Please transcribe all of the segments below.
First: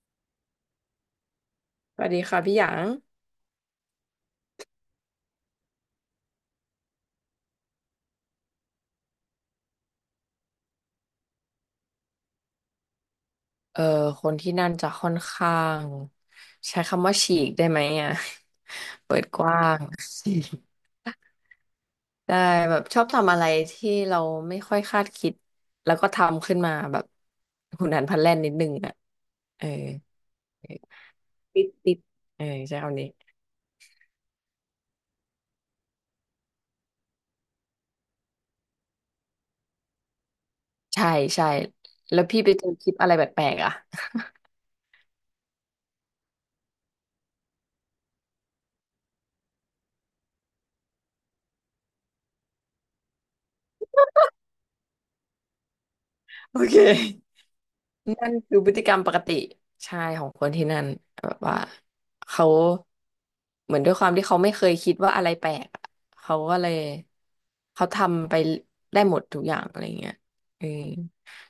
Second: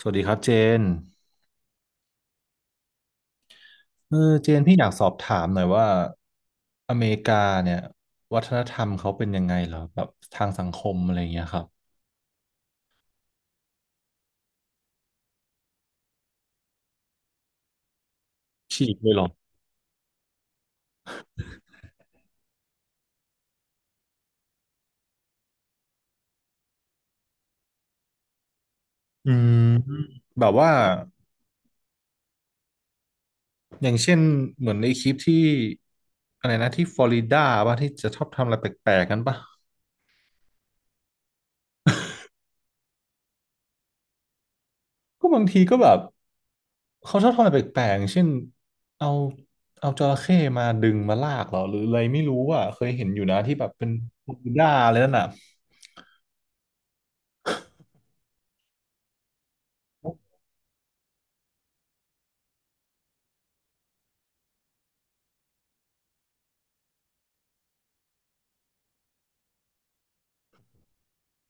สวัสดีครับเจนสวัสดีค่ะพี่หยางเออเจนพี่อยากสอบถามหน่อยว่าอเมริกาเนี่ยวัฒนธรรมเขาเป็นยังไงเหรอแบบทางสังคมอะไรอย่างเงี้ยครับเออคนที่นั่นจะค่อนข้างใช้คำว่าฉีกได้ไหมอ่ะ ฉีก เลยเปิเหรดอกว้าง ได้แบบชอบทำอะไรที่เราไม่ค่อยคาดคิดแล้วก็ทำขึ้นมาแบบหุนหันพลันแล่นนิดนึงอ่ะอืมเออแบบเออว่าติดเออใช้คำนี้อย่างเช่นเหมือนในคลิปที่อะไรนะที่ฟลอริดาป่ะที่จะชอบทำอะไรแปลกๆกันป่ะใช่ใช่แล้วพี่ไปเจอคลิปอะไรแปลกๆอ่ะ ก็บางทีก็แบบเขาชอบทำอะไรแปลกๆอย่างเช่นเอาเอาจระเข้มาดึงมาลากเหรอหรืออะไรไม่รู้อ่ะเคยเห็นอยู่นะที่แบบเป็นฟลอริดาอะไรนั่นน่ะโอเค นั่นคือพฤติกรรมปกติใช่ของคนที่นั่นแบบว่าเขาเหมือนด้วยความที่เขาไม่เคยคิดว่าอะไรแปลกอะเขาก็เลยเขาทำไปได้หมดทุกอย่างอะไรเงี้ยเออ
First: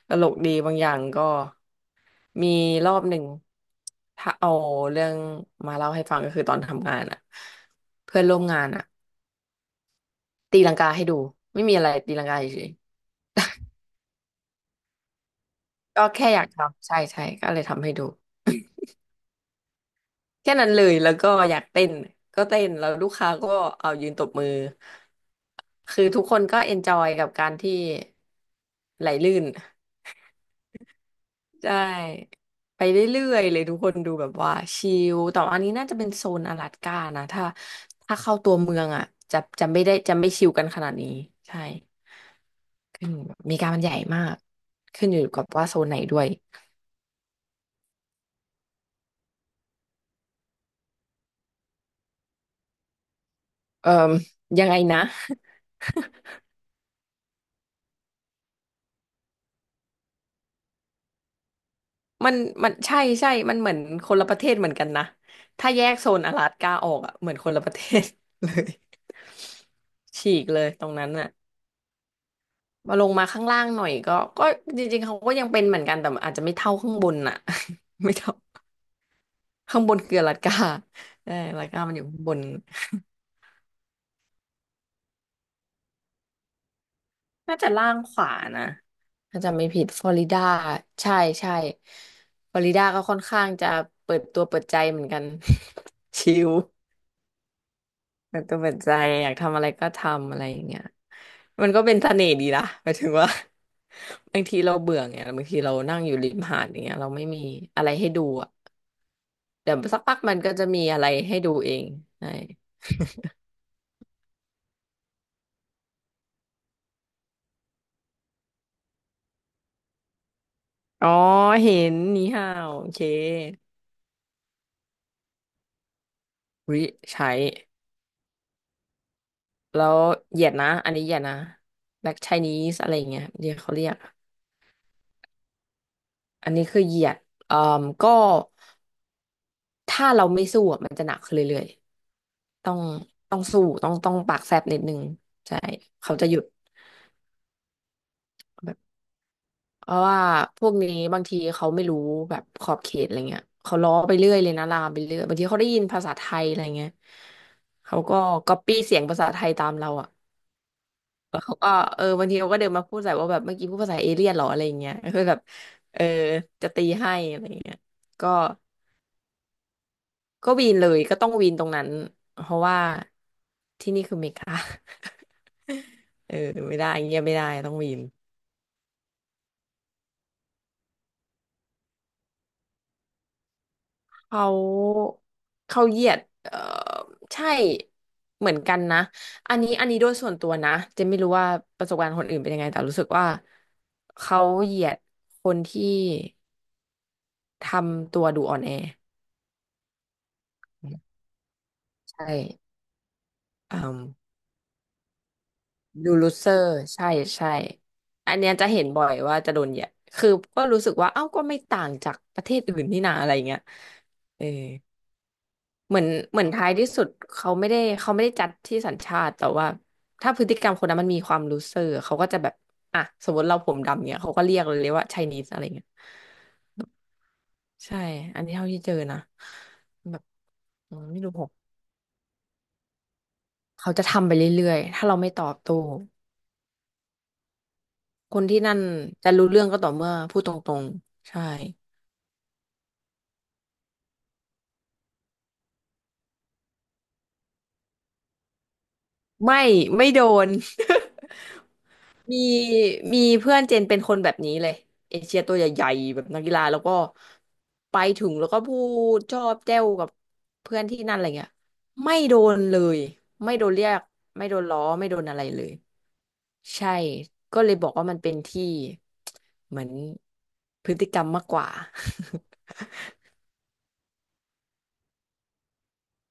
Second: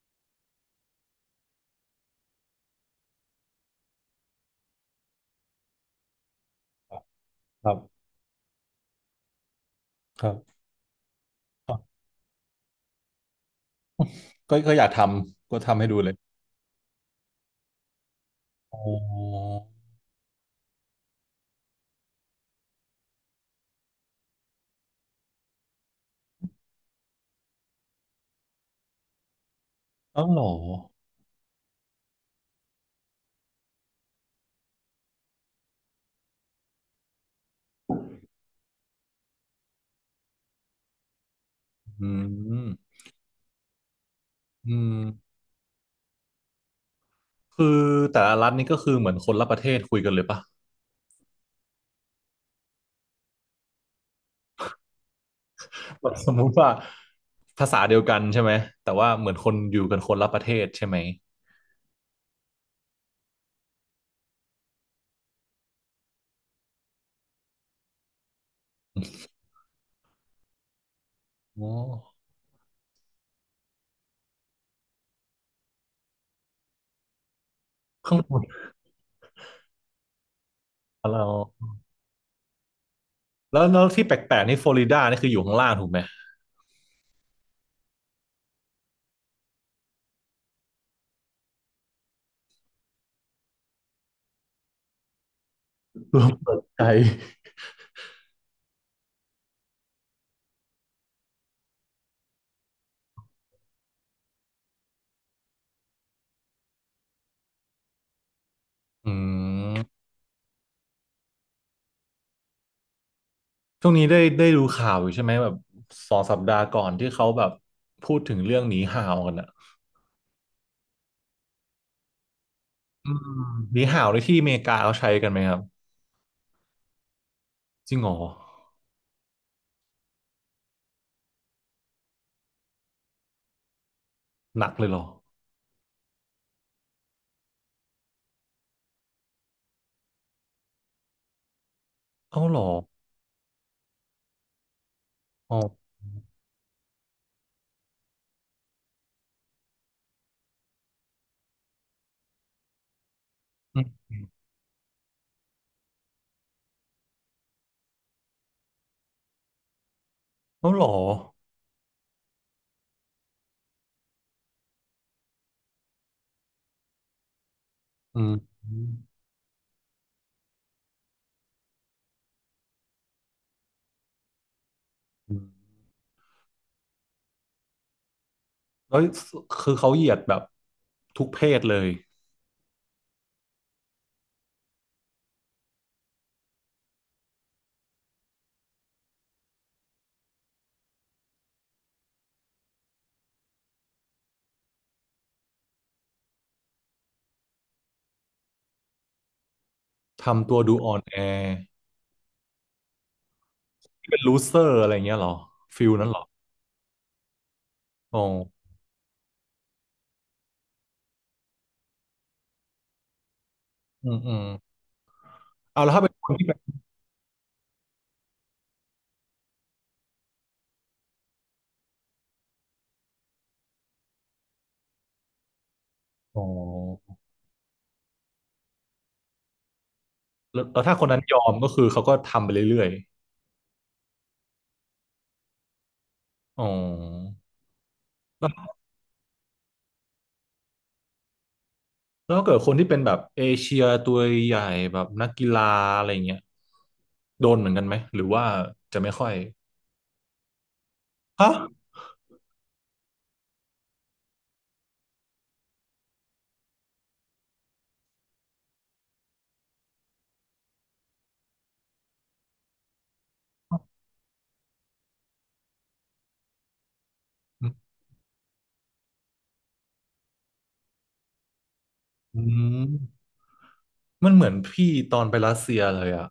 ตลกดีบางอย่างก็มีรอบหนึ่งถ้าเอาเรื่องมาเล่าให้ฟังก็คือตอนทำงานอะครับเพื่อนร่วมงานอะครับ ตีลังกาให้ดูไม่มีอะไรตีลังกาเฉยก็อยากทำก็ทำให้ดูๆก็เลยแค่อยากทำใช่ใช่ก็เลยทำให้ดู อ๋อแค่นั้นเลยแล้วก็อยากเต้นก็เต้นแล้วลูกค้าก็เอายืนตบมือคือทุกคนก็เอนจอยกับการที่ไหลลื่นอ้าวเหรอใช่ไปเรื่อยๆเลยทุกคนดูแบบว่าชิลแต่ว่าอันนี้น่าจะเป็นโซนอลาสก้านะถ้าเข้าตัวเมืองอ่ะจะไม่ได้จะไม่ชิลกันขนาดนี้ใช่อืมขึ้นอเมีการมันใหญ่มากอืมขึ้นอยู่กับว่าโซนไหนด้วยคือแต่ละรัฐนี่ก็คือเหมือนคนละประเทศคุยกันเลยปะเอ่อยังไงนะ แบบสมมุติว่าภาษาเดียวกันใช่ไหมแต่ว่าเหมือนคนอยู่กันคนละประเทศใช่ไหมมันมันใช่ใช่มันเหมือนคนละประเทศเหมือนกันนะถ้าแยกโซนอลาสก้าออกอ่ะเหมือนคนละประเทศเลยฉีกเลยตรงนั้นอ่ะอ๋อมาลงมาข้างล่างหน่อยก็จริงๆเขาก็ยังเป็นเหมือนกันแต่อาจจะไม่เท่าข้างบนอ่ะ ไม่ข้างบเท่านข้างบนคืออลาสก้าเราใช่อลาสก้ามันอยู่ข้างบนแล้วที่แปลกๆนี่ฟลอริดานี่คืออยู่ข้างล่างถูกไหมน่าจะล่างขวานะถ้าจำไม่ผิดฟลอริดาใช่ใช่ฟลอริดาก็ค่อนข้างจะเปิดตัวเปิดใจเหมือนกัน ร วมชิล เปิดใจเปิดตัวเปิดใจอยากทำอะไรก็ทำอะไรอย่างเงี้ยมันก็เป็นเสน่ห์ดีนะหมายถึงว่า บางทีเราเบื่อไงบางทีเรานั่งอยู่ริมหาดอย่างเงี้ยเราไม่มีอะไรให้ดูอ่ะอืเดี๋ยวมสักพักมันก็จะมีอะไรให้ดูเองใช่ช่วงนี้ได้ดูข่าวอยู่ใช่ไหมแบบ2 สัปดาห์ก่อนที่เขาแบบพูดถึงเรื่องหนีห่าวกันอะ อ๋อเห็นนี่ฮาวโอเคอืมหนีห่าวในที่อเมริกาเขาใช้กันไหมครับริใช้จริงเหรอแล้วเหยียดนะอันนี้เหยียดนะ Black Chinese อะไรอย่างเงี้ยเดี๋ยวเขาเรียกหนักเลยเหรออันนี้คือเหยียดเอ่อก็ถ้าเราไม่สู้อะมันจะหนักขึ้นเรื่อย เอ้าเหรอต้องต้องสู้ต้องปากแซบนิดนึงอ๋อใช่เขาจะหยุดแบบเพราะว่าพวกนี้บางทีเขาไม่รู้แบบขอบเขตอะไรเงี้ยเขาอืล้อมไปเรื่อยเลยนะลามไปเรื่อยบางทีเขาได้ยินภาษาไทยอะไรเงี้ยเขาก็ก๊อปปี้เสียงภาษาไทยตามเราอ่ะเอ้าเหรอเขาก็เออบางทีเขาก็เดินมาพูดใส่ว่าแบบเมื่อกี้พูดภาษาเอเลี่ยนเหรออะไรเงี้ยคือแบบเออจะตีให้อะไรเงี้ยอืก็มอืมก็วีนเลยก็ต้องวีนตรงนั้นเพราะว่าที่นี่คืออเมริกา อืม เออไม่ได้เงี้ยไม่ได้ต้องวีน แล้วคือเขาเหยียดแบบทุกเพศเลยเขาเขาเหยียดเออใช่เหมือนกันนะอันนี้โดยส่วนตัวนะเจะไม่รู้ว่าประสบการณ์คนอื่นเป็นยังไงแต่รู้สึกว่าเขาเหยียดคนที่ทำตัวดูอ่อนแอทำตัวดูอ่อนแอใช่อืมเป็นลูเซอร์อะไรอย่างเงี้ยเหรอฟิลนั้นดูเหรอลูเซอร์ใช่ใช่อ๋ออันเนี้ยจะเห็นบ่อยว่าจะโดนเหยียดคือก็รู้สึกว่าเอ้าก็ไม่ต่างจากประเทศอื่นนี่นาอะไรเงี้ยอืมอืเอมอ เอาแล้วเหมือถ้านเป็นคนเหมือที่นแบบท้ายที่สุดเขาไม่ได้จัดที่สัญชาติแต่ว่าถ้าพฤติกรรมคนนั้นมันมีความรู้เซอร์เขาก็จะแบบอ่ะสมมติเราผมดำเนี่ยเขาก็เรียกเลยว่าไชนีสอะไรเงี้ยอ๋อใช่อันนี้เท่าที่เจอนะแบบแล้วอืถ้าคมนนั้ไม่นรู้ยอผมมก็คือเขาก็ทำไปเรื่อยเขาจะทำไปเรื่อยๆถ้าเราไม่ตอบโต้ๆอ๋อ คนที่นั่นจะรู้เรื่องก็ต่อเมื่อพูดตรงๆใช่แล้วถ้าเกิดคนที่เป็นแบบเอเชียตัวใหญ่แบบนักกีฬาอะไรเงี้ยโดนเหมือนกันไหมหรือว่าจะไม่ค่อยไม่ไม่โดน ฮะมีมีเพื่อนเจนเป็นคนแบบนี้เลยเอเชียตัวใหญ่ๆแบบนักกีฬาแล้วก็ไปถึงแล้วก็พูดชอบแจ้วกับเพื่อนที่นั่นอะไรเงี้ยไม่โดนเลยไม่โดนเรียกไม่โดนล้อไม่โดนอะไรเลยใช่ก็เลยบอกว่ามันเป็นที่ เหมือนพฤติกรรมมากกว่า อืมมันเหมือนพี่ตอนไปรัสเซียเลยอะ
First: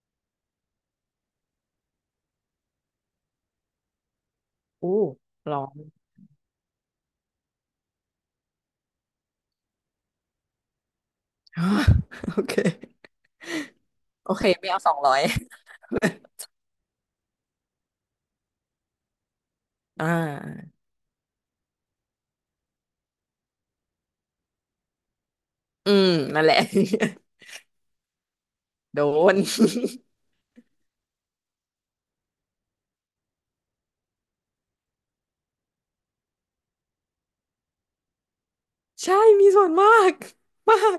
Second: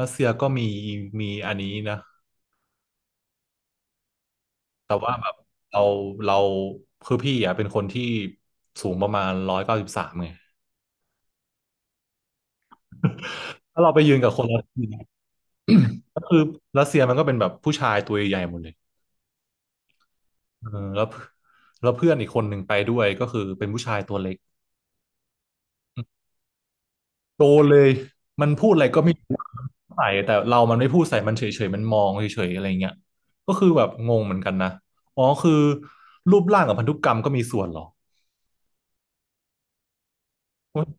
รัสเซียก็มีมีอันนี้นะ อู้แต่ว่าร้อง เราเราคือพี่อะเป็นคนที่สูงประมาณ193ไง โอเค ถ้าเราไปยืนกัโอบคเคนรัสไม่เอาเซีย 200 ก็คือ รัสเซียมันก็เป็นแบบผู้ชายตัวใหญ่หมดเลยอ่เออาแล้วแล้วเพื่อนอีกคนหนึ่งไปด้วยก็คือเป็นผู้ชายตัวเล็ก อืมนั่นแหละ โด นเลย มันพูดอะไรโดก็ไม่น ใส่แต่เรามันไม่พูดใส่มันเฉยๆมันมองเฉยๆอะไรเงี้ยก็คือแบบงงเหมือนกันนะอ๋อคือรูปร่างกับพันธุกรรมก็มีส่วนเหรอใช่มีส่วนมาก มาเฮ้ยก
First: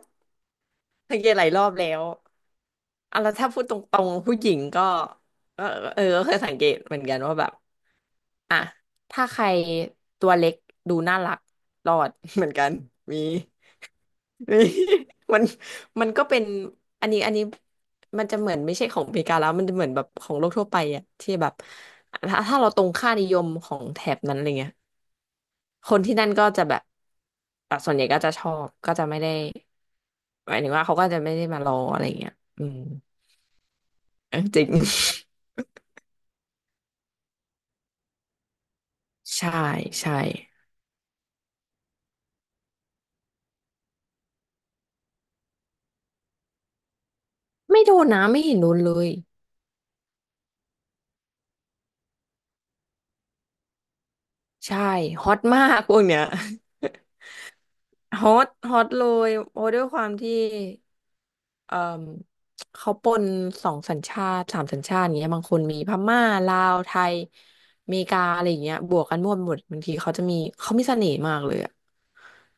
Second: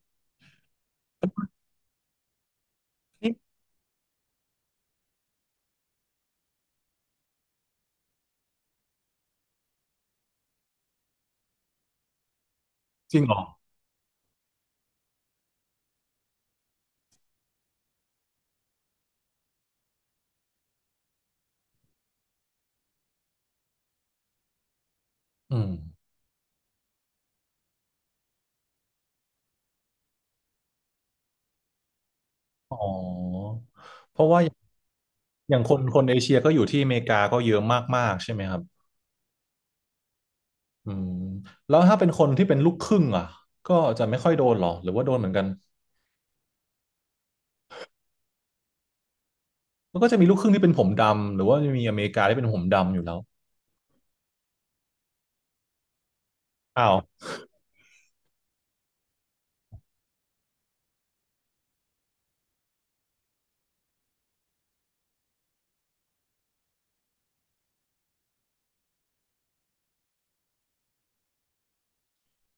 สังเกตหลายรอบแล้วอ่ะนี่แล้วถ้าพูดตรงๆผู้หญิงก็เออเออก็เคยสังเกตเหมือนกันว่าแบบอ่ะถ้าใครตัวเล็กดูน่ารักรอด เหมือนกันจมี ริงเหรอ มีมันมันก็เป็นอันนี้มันจะเหมือนไม่ใช่ของอเมริกาแล้วมันจะเหมือนแบบของโลกทั่วไปอะที่แบบถ้าเราตรงค่านิยมของแถบนั้นอะไรเงี้ย อืมคนที่นั่นก็จะแบบอ่ะส่วนใหญ่ก็จะชอบก็จะไม่ได้หมายถึงว่าเขาก็จะไม่ได้มารออะไรเงี้ยอือ๋ม อเพราะ เออว่าจริง อย่างคนคนเอเชียก็อยู่ที่อเมริกาก็เยอะมากๆใช่ไหมครับ ใช่ใช่อืมแล้วถ้าเป็นคนที่เป็นลูกครึ่งอ่ะก็จะไม่ค่อยโดนเหรอ หรือว่าโดนเหมือนกันไม่โดนนะไม่เห็นโดนเลยมันก็จะมีลูกครึ่งที่เป็นผมดำหรือว่าจะมีอเมริกาที่เป็นผมดำอยู่แล้วใช่ฮอตมากพวกเนี้ย อ้าว ฮอตฮอตเลยเพราะด้วยความที่ เอ่อเขาปนสองสัญชาติสามสัญชาติอย่างเงี้ยบางคนมีพม่าลาวไทยอเมริกาอะไรอย่างเงี้ยบวกกันมั่วไปหมดบางทีเขามีเสน่ห์มากเลยอะ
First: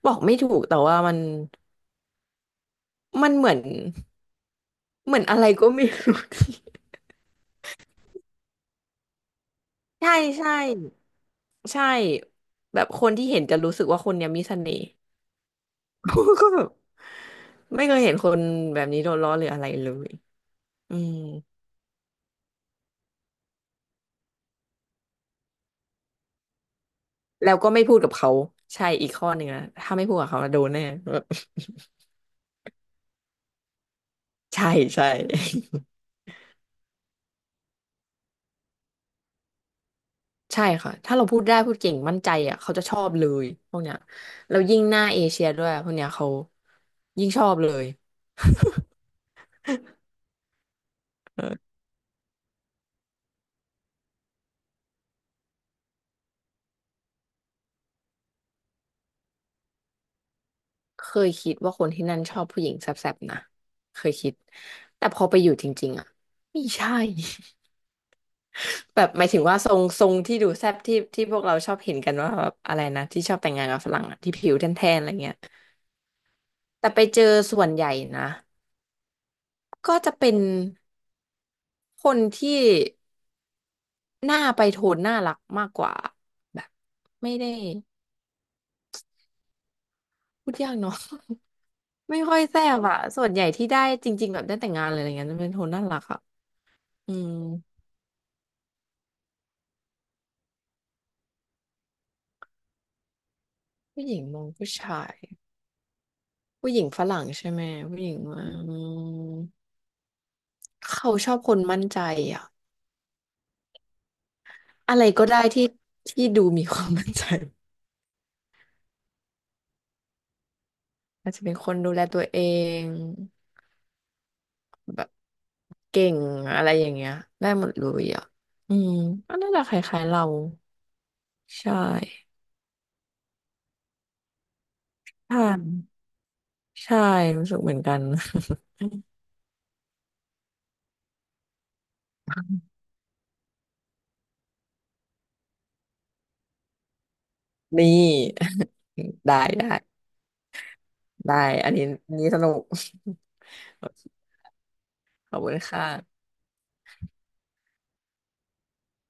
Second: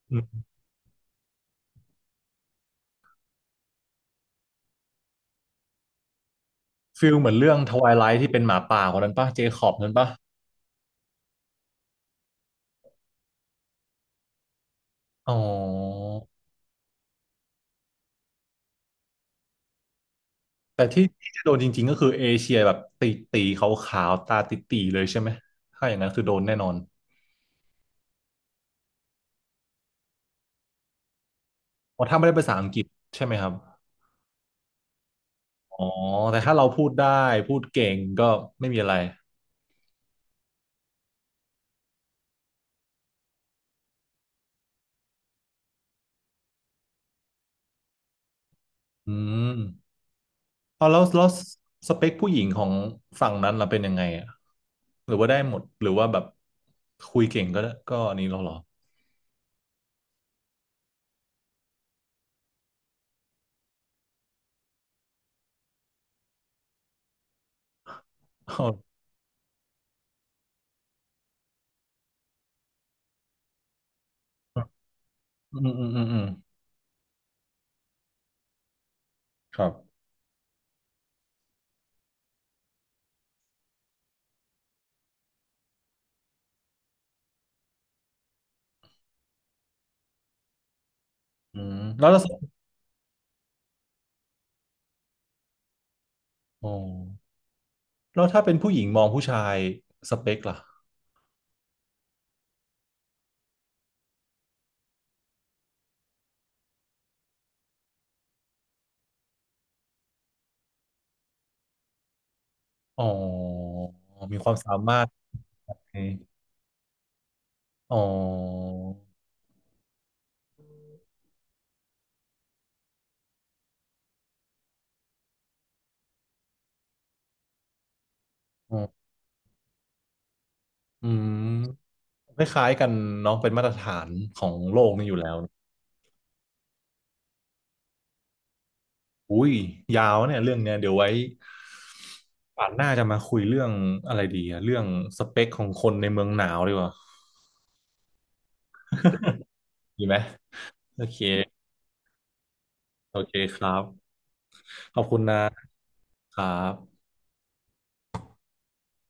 บอกไม่ถูกแต่ว่ามันเหมือนเหมือนอะไรก็ไม่รู้ ที่ ฟิลเหมือนเรื่องทวายไลท์ที่เป็นหมาป่าคนนั้นปะเจคอบนั้น ปะใช่ใช่ใช่แบบคนที่เห็นจะรู้สึกว่าคนเนี้ยมีเสน่ห์ อ๋อ ก็แบบไม่เคยเห็นคนแบบนี้โดนล้อหรืออะไรเลยแต่อืที่ม ที่จะโดนจริงๆก็คือเอเชียแบบตีตีขาวๆตาติตีๆเลยใช่ไหมถ้าอย่างนั้นคือโดนแน่นอนแล้วก็ไม่พูดกับเขาใช่อีกข้อหนึ่งนะถ้าไม่พูดกับเขานะโดนแน่ เพราะถ้าไม่ได้ภาษาอังกฤษใช่ไหมครับใช่ใช่ อ๋อ แต่ถ้าเราพูดได้พูดเก่งก็ไม่มีอะไรใช่ค่ะถ้าเราพูดได้พูดเก่งมั่นใจอ่ะเขาจะชอบเลยพวกเนี้ยแล้วยิ่งหน้าเอเชียด้วยพวกเนี้ยเขายิ่งชอบเลยอืมเอาแล้วเออสเปคผู้หญิงของฝั่งนั้นเราเป็นยังไงอ่ะหรือว่าได้หมดหรือว่าแบบคุยเก่งก็อันนี้เราเหรอเคยคิดว่าคนที่นั่นชอบผู้หญิงแซ่บๆนะเคยคิดแต่พอไปอยู่จริงๆอ่ะไม่ใช่ อ๋อ แบบหมายถึงว่าทรงที่ดูแซ่บที่พวกเราชอบเห็นกันว่าแบบอะไรนะที่ชอบแต่งงานกับฝรั่งอะที่ผิวแทนๆอะไรเงี้ยอืมอืมอืมอืมแต่ไปเจอส่วนใหญ่นะ ครัก็บจะเป็นคนที่หน้าไปโทนน่ารักมากกว่าแบบไม่ได้พูดยากเนาะ อืมแล้ วไม่เรา ค่อยแซ่บอะส่วนใหญ่ที่ได้จริงๆแบบได้แต่งงานอะไรอย่างเงี้ยจะเป็นโทนน่ารักอะอ๋ออืมแล้วถ้าเป็นผู้หญิงมองผู้ชายสเปคล่ะผู้หญิงมองผู้ชายผู้หญิงฝรั่งใช่ไหมผู้หญิงว่าอืมเขาชอบคนมั่นใจอะอ๋อมีความสามาอะไรรถก็ได้ที่ไหมที่ดูมีความมั่นใจอ๋ออาจจะเป็นคนดูแลตัวเอง แบบเก่งอะไรอย่างเงี้ยได้หมดเลยอ่ะอือ๋อมก็น่าจะคล้ายๆเราอืใชม่คล้ายๆกันเน้องเป็นมาตรฐานของโลกนี่อยู่แล้วใช่านใช่รู้สึกเหมือนกัน อุ้ยยาวเนี่ยเรื่องเนี้ยเดี๋ยวไว้ป่านหน้าจะมาคุยเรื่องอะไรดีอะเรื่องสเปคของคนในเมืองหนาวดีกว่า นี่ ได้ดีไหมโอเคได้อันนี้อันนี้สนุก โอเคครั บโอเคขอบคุณขนะอบคุณค่ะครับ